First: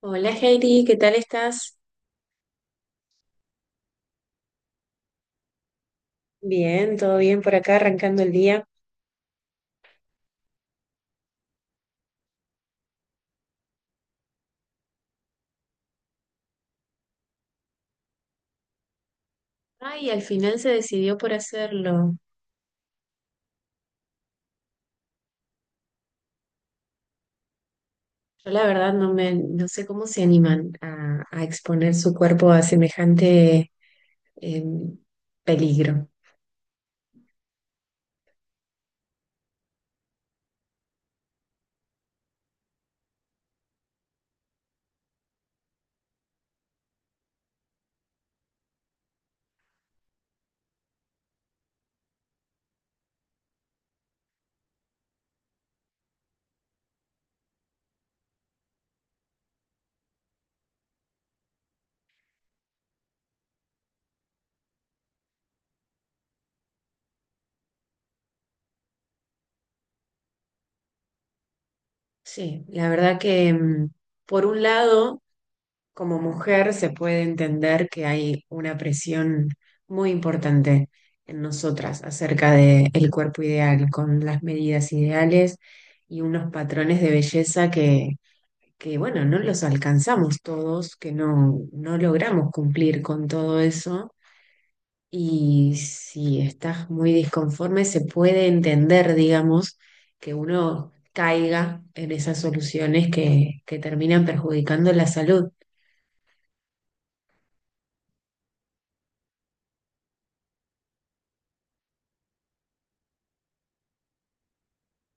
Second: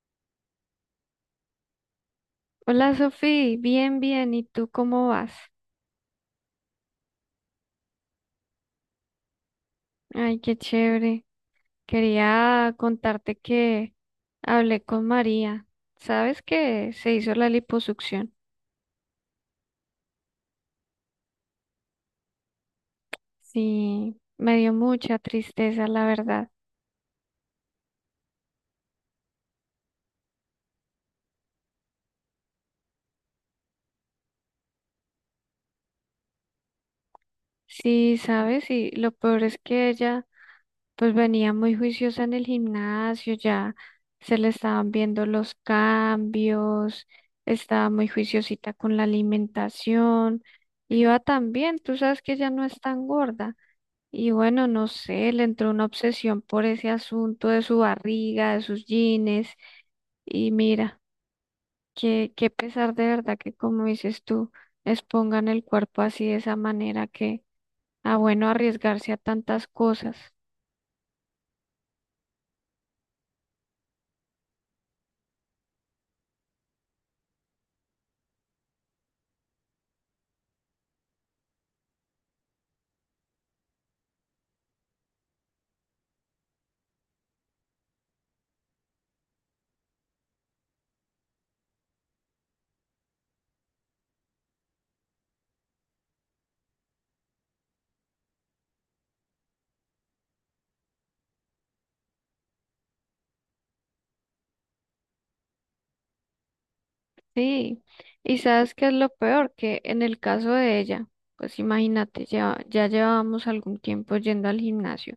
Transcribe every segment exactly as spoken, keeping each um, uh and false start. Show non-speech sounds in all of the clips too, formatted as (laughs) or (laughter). Hola Heidi, ¿qué tal estás? Hola Sofi, bien, bien. ¿Y tú cómo vas? Bien, todo bien por acá, arrancando el día. Ay, qué chévere. Quería contarte que hablé con María. ¿Sabes que se hizo la liposucción? Ay, al final se decidió por hacerlo. Sí, me dio mucha tristeza, la verdad. Yo la verdad no me, no sé cómo se animan a, a exponer su cuerpo a semejante em, peligro. Sí, sabes, y lo peor es que ella pues venía muy juiciosa en el gimnasio, ya se le estaban viendo los cambios, estaba muy juiciosita con la alimentación, iba tan bien, tú sabes que ella no es tan gorda. Y bueno, no sé, le entró una obsesión por ese asunto de su barriga, de sus jeans. Y mira, qué, qué pesar de verdad que, como dices tú, expongan el cuerpo así de esa manera que, ah, bueno, arriesgarse a tantas cosas. Sí, la verdad que em, por un lado como mujer se puede entender que hay una presión muy importante en nosotras acerca del cuerpo ideal, con las medidas ideales y unos patrones de belleza que, que, bueno, no los alcanzamos todos, que no, no logramos cumplir con todo eso. Y si estás muy disconforme, se puede entender, digamos, que uno caiga en esas soluciones que, que terminan perjudicando la salud. Sí, y sabes qué es lo peor, que en el caso de ella, pues imagínate, ya, ya llevábamos algún tiempo yendo al gimnasio.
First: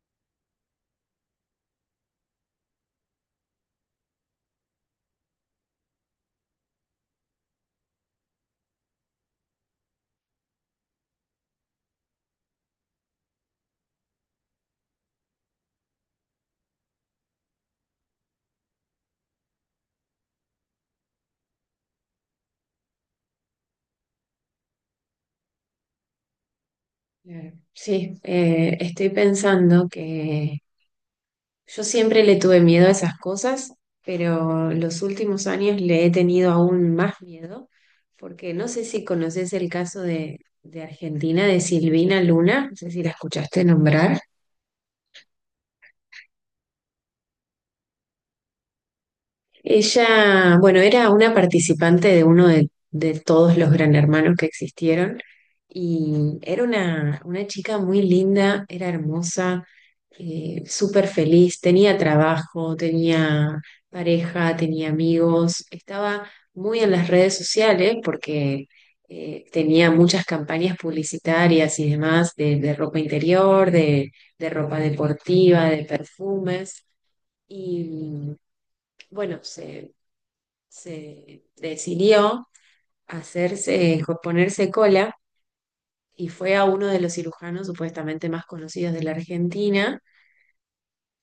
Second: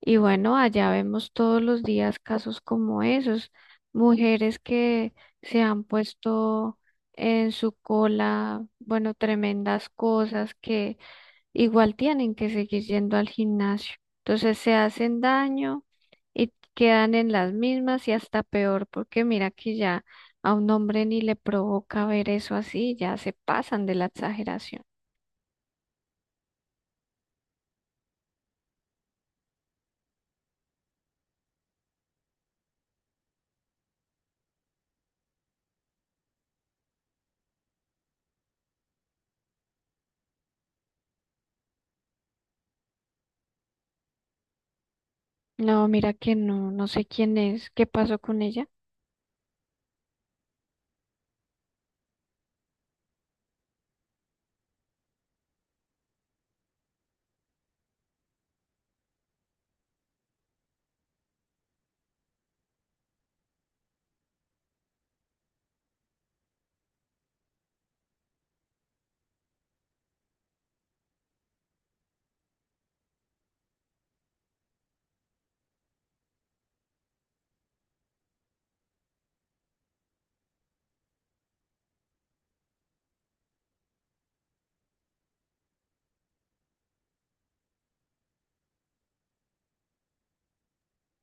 Y bueno, allá vemos todos los días casos como esos, mujeres que se han puesto en su cola, bueno, tremendas cosas que igual tienen que seguir yendo al gimnasio. Entonces se hacen daño y quedan en las mismas y hasta peor, porque mira que ya a un hombre ni le provoca ver eso así, ya se pasan de la exageración. Claro. Sí, eh, estoy pensando que yo siempre le tuve miedo a esas cosas, pero los últimos años le he tenido aún más miedo, porque no sé si conoces el caso de, de Argentina, de Silvina Luna, no sé si la escuchaste nombrar. No, mira que no, no sé quién es, qué pasó con ella. Ella, bueno, era una participante de uno de, de todos los Gran Hermanos que existieron y era una, una chica muy linda, era hermosa, eh, súper feliz, tenía trabajo, tenía pareja, tenía amigos, estaba muy en las redes sociales porque eh, tenía muchas campañas publicitarias y demás de, de ropa interior, de, de ropa deportiva, de perfumes. Y bueno, se, se decidió hacerse, eh, ponerse cola y fue a uno de los cirujanos supuestamente más conocidos de la Argentina.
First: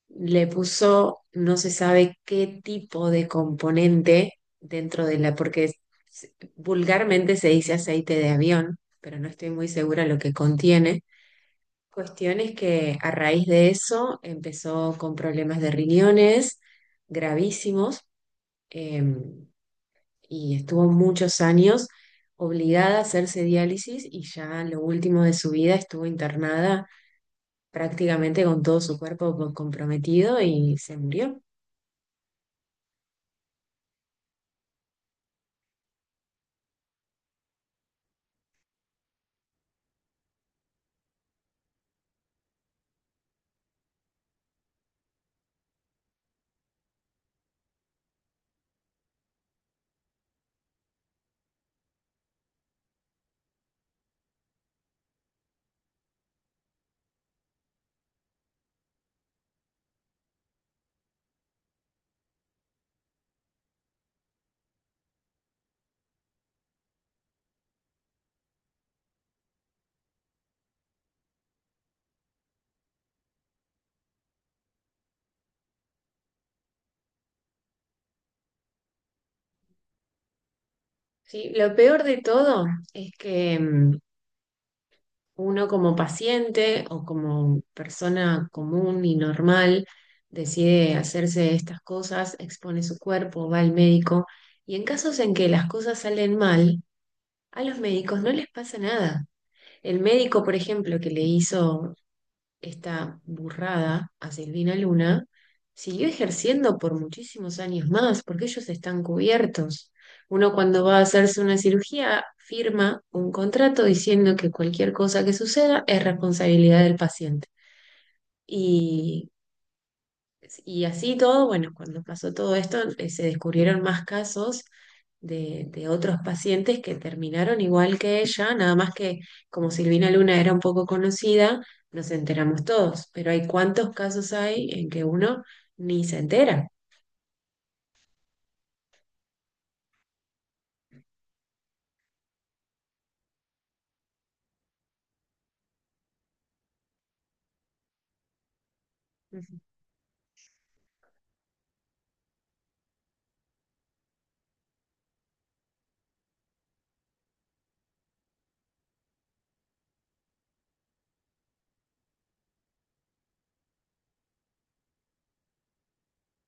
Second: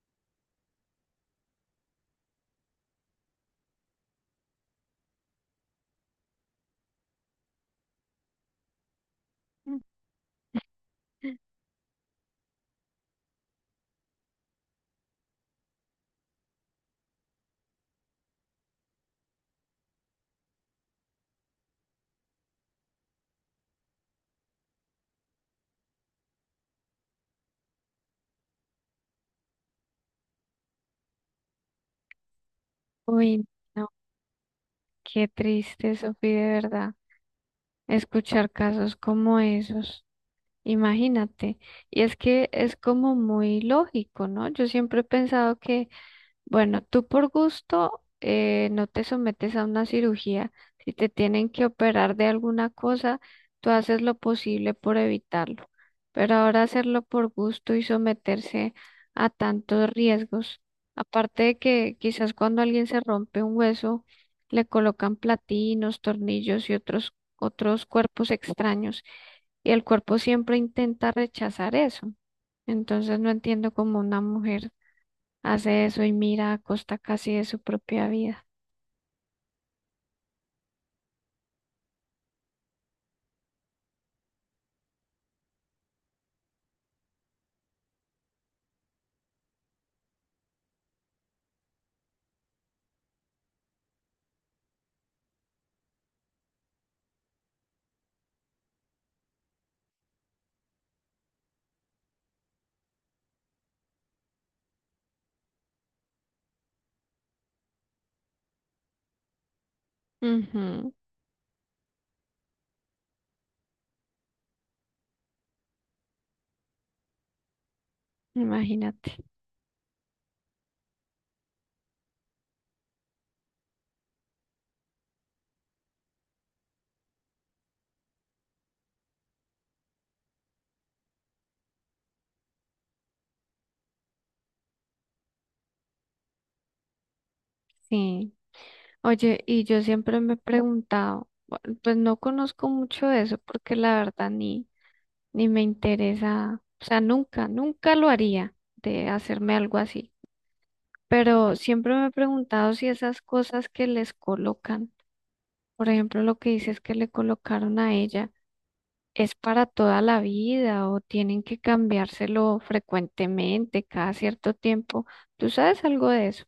Le puso no se sabe qué tipo de componente dentro de la, porque se- vulgarmente se dice aceite de avión, pero no estoy muy segura lo que contiene. (laughs) Cuestiones que a raíz de eso empezó con problemas de riñones gravísimos. em, y estuvo muchos años obligada a hacerse diálisis y ya en lo último de su vida estuvo internada prácticamente con todo su cuerpo co- comprometido y se murió. Uy, no. Qué triste, Sofi, de verdad, escuchar casos como esos. Imagínate. Y es que es como muy lógico, ¿no? Yo siempre he pensado que bueno, tú por gusto eh, no te sometes a una cirugía. Si te tienen que operar de alguna cosa, tú haces lo posible por evitarlo. Pero ahora hacerlo por gusto y someterse a tantos riesgos, aparte de que quizás cuando alguien se rompe un hueso, le colocan platinos, tornillos y otros, otros cuerpos extraños, y el cuerpo siempre intenta rechazar eso. Entonces no entiendo cómo una mujer hace eso y mira a costa casi de su propia vida. Sí, lo peor de todo es que mm, uno como paciente o como persona común y normal decide hacerse estas cosas, expone su cuerpo, va al médico y en casos en que las cosas salen mal, a los médicos no les pasa nada. El médico, por ejemplo, que le hizo esta burrada a Silvina Luna, siguió ejerciendo por muchísimos años más, porque ellos están cubiertos. Uno cuando Ujú, va a hacerse una cirugía firma un contrato diciendo que cualquier cosa que suceda es responsabilidad del paciente. imagínate. Y y así todo, bueno, cuando pasó todo esto, eh, se descubrieron más casos de, de otros pacientes que terminaron igual que ella, nada más que como Silvina Luna era un poco conocida, nos enteramos todos, pero hay cuántos casos hay en que uno ni se entera. Sí. Oye, y yo siempre me he preguntado, bu- pues no conozco mucho de eso porque la verdad ni, ni me interesa, o sea, nunca, nunca lo haría de hacerme Ujú. algo así. Pero siempre me he preguntado si esas cosas que les colocan, por ejemplo, lo que dices que le colocaron a ella. ¿Es para toda la vida o tienen que cambiárselo frecuentemente, cada cierto tiempo? ¿Tú sabes algo de eso?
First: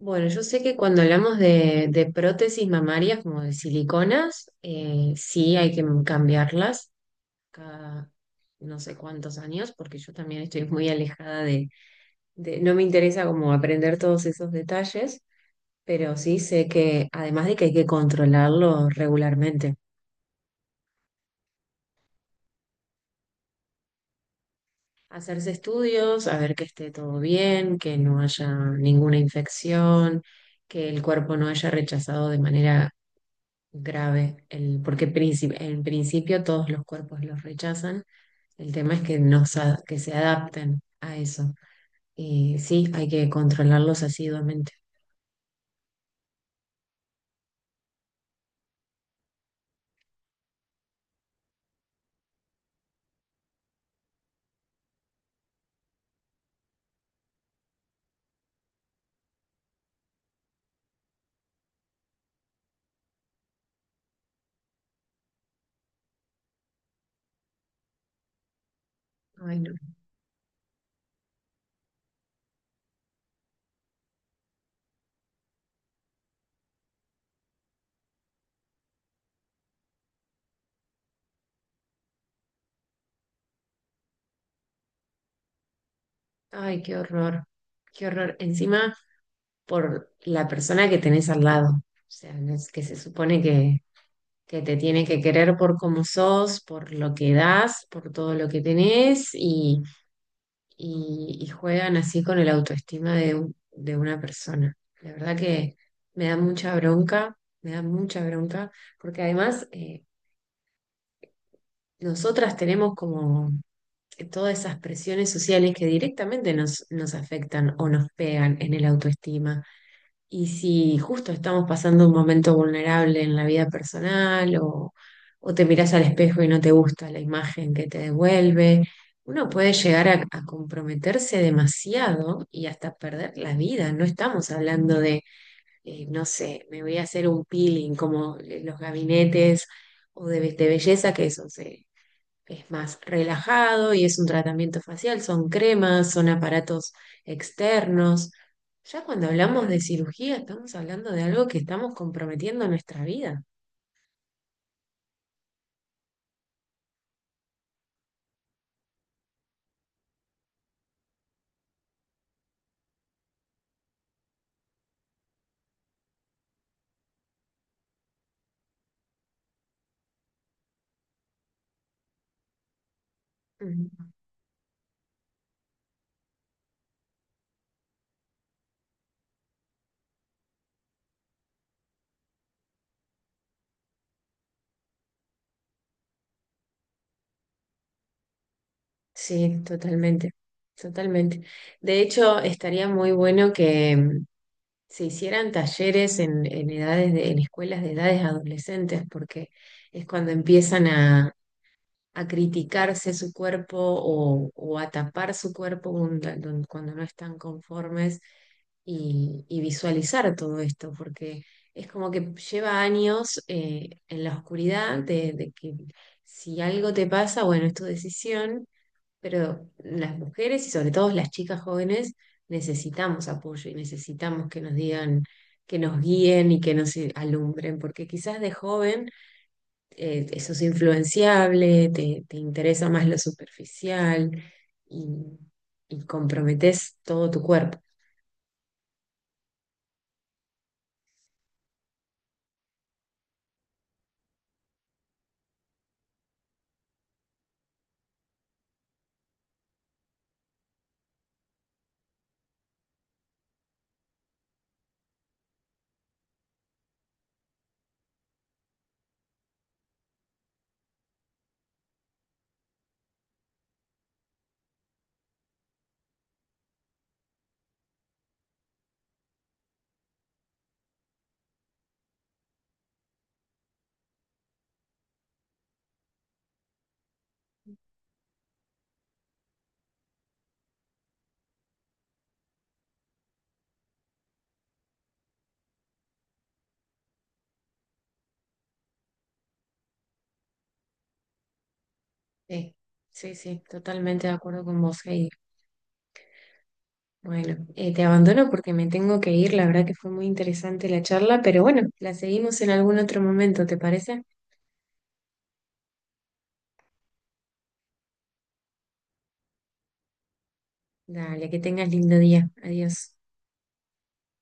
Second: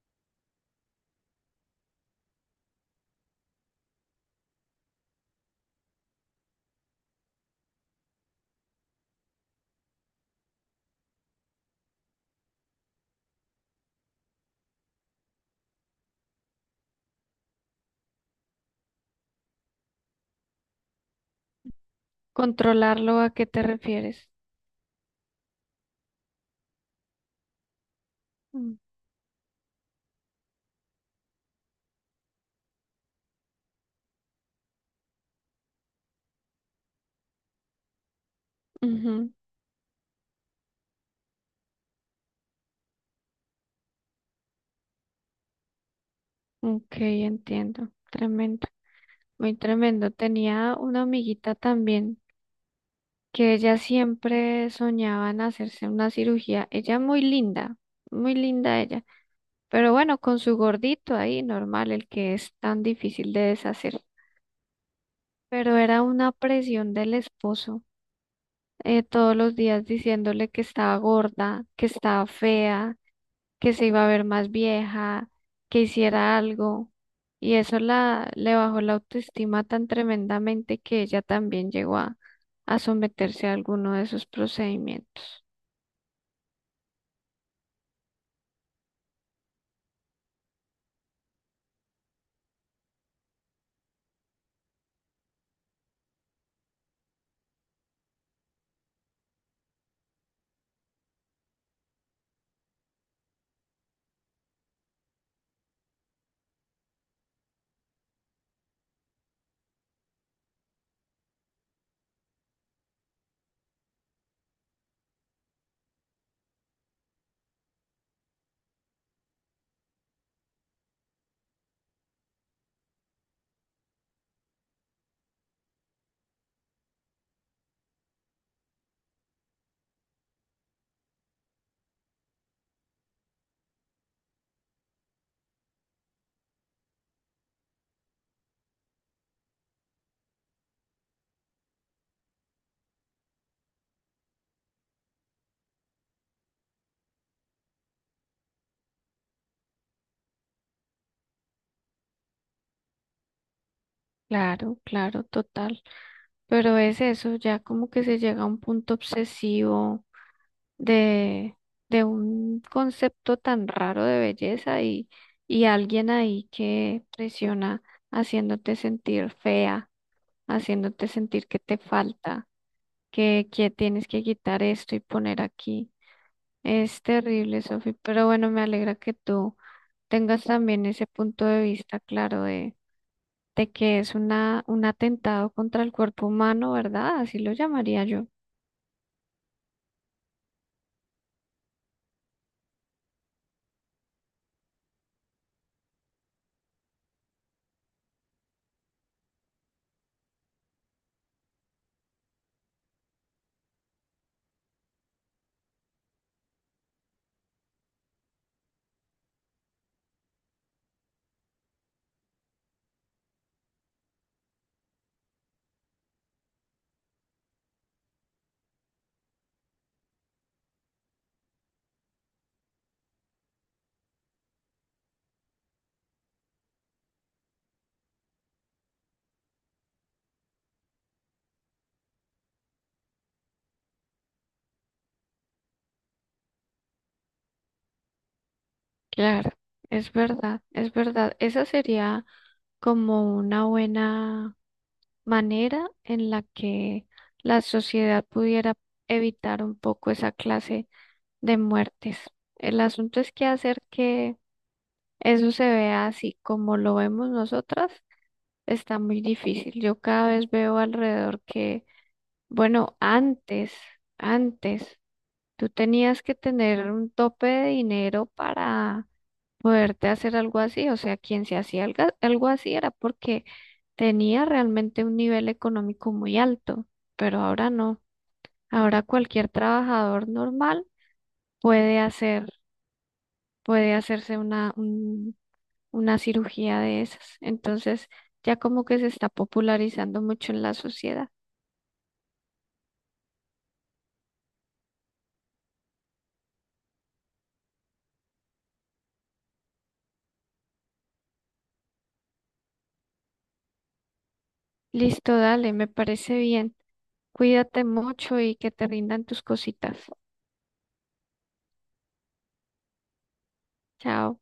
Bueno, yo sé que cuando hablamos de, de prótesis mamarias como de siliconas, eh, sí hay que cambiarlas cada no sé cuántos años, porque yo también estoy muy alejada de- no me interesa como aprender todos esos detalles, pero sí sé que además de que hay que controlarlo regularmente, ¿Controlarlo a qué te refieres? hacerse estudios, a ver que esté todo bien, que no haya Mm, ninguna infección, que el cuerpo no haya rechazado de manera grave, el, porque princip- en principio todos los cuerpos los rechazan, el tema es que, ujú. no, sa- que se adapten a eso. Y sí, hay que controlarlos asiduamente. Ok, entiendo. Tremendo, muy tremendo. Tenía una amiguita también que ella siempre soñaba en hacerse una cirugía. Ella muy linda, muy linda ella. Pero bueno, con su gordito ahí, normal, el que es tan difícil de deshacer. Pero era una presión del esposo. Eh, todos los Ay, no. días diciéndole que estaba gorda, que estaba fea, que se iba a ver más vieja, que hiciera algo. Y eso la, le bajó la autoestima tan tremendamente que ella también llegó a, a someterse a alguno de esos procedimientos. Ay, qué horror. Qué horror. Encima por la persona que tenés al lado. O sea, no es que se supone que, que te tiene que querer por cómo sos, por lo que das, por todo lo que tenés y, y- y juegan así con el autoestima de, un- de una persona. La verdad que me da mucha bronca, me da mucha bronca, porque además eh, nosotras tenemos como todas esas presiones sociales que directamente nos, nos afectan o nos pegan en el autoestima. Y si justo estamos pasando un momento vulnerable en la vida personal o, o te mirás al espejo y no te gusta la imagen que te devuelve, uno puede llegar a, a comprometerse demasiado y hasta perder la vida. No estamos hablando de, eh, no sé, me voy a hacer un peeling como eh, los gabinetes o de, be- de belleza que eso se, es más relajado y es un tratamiento facial, son cremas, son aparatos externos. Ya cuando hablamos de cirugía, estamos hablando de algo que estamos comprometiendo nuestra vida. Claro, claro, total. Pero es eso, ya como que se llega a un punto obsesivo de, de un concepto tan raro de belleza y, y alguien ahí que presiona haciéndote sentir fea, haciéndote sentir que te falta, que, que Ujú. tienes que quitar esto y poner aquí. Es terrible, Sofi, pero bueno, me alegra que tú tengas también ese punto de vista claro de, de que es una, un atentado contra el cuerpo humano, ¿verdad? Así lo llamaría yo. Sí, totalmente, totalmente. De hecho, estaría muy bueno que mm, se hicieran talleres en, en edades de- en escuelas de edades adolescentes, porque es cuando empiezan a a criticarse su cuerpo o, o a tapar su cuerpo cuando, don- cuando no están conformes y, y visualizar todo esto, porque es como que lleva años eh, en la oscuridad de, de que si algo te pasa, bueno, es tu decisión, pero las mujeres y sobre todo las chicas jóvenes necesitamos apoyo y necesitamos que nos digan, que nos guíen y que nos alumbren, porque quizás de joven eh, sos influenciable, te, te interesa más lo superficial y, y comprometes todo tu cuerpo. Claro, es verdad, es verdad. Esa sería como una buena manera en la que la sociedad pudiera evitar un poco esa clase de muertes. El asunto es que hacer que eso se vea así como lo vemos nosotras está muy difícil. Yo cada vez veo alrededor que, bueno, antes, antes, tú tenías que tener un tope de dinero para poderte hacer algo así. O sea, quien se hacía algo algo así era porque tenía realmente un nivel económico muy alto, pero ahora no. Ahora cualquier trabajador normal puede hacer, puede hacerse una, un- una cirugía de esas. Entonces, ya como que se está popularizando mucho en la sociedad. Sí, sí, sí, totalmente de acuerdo con vos, Heidi. Bueno, eh, te abandono porque me tengo que ir. La verdad que fue muy interesante la charla, pero bueno, la seguimos en algún otro momento, ¿te parece? Listo, dale, me parece bien. Cuídate mucho y que te rindan tus cositas. Dale, que tengas lindo día. Adiós. Chao.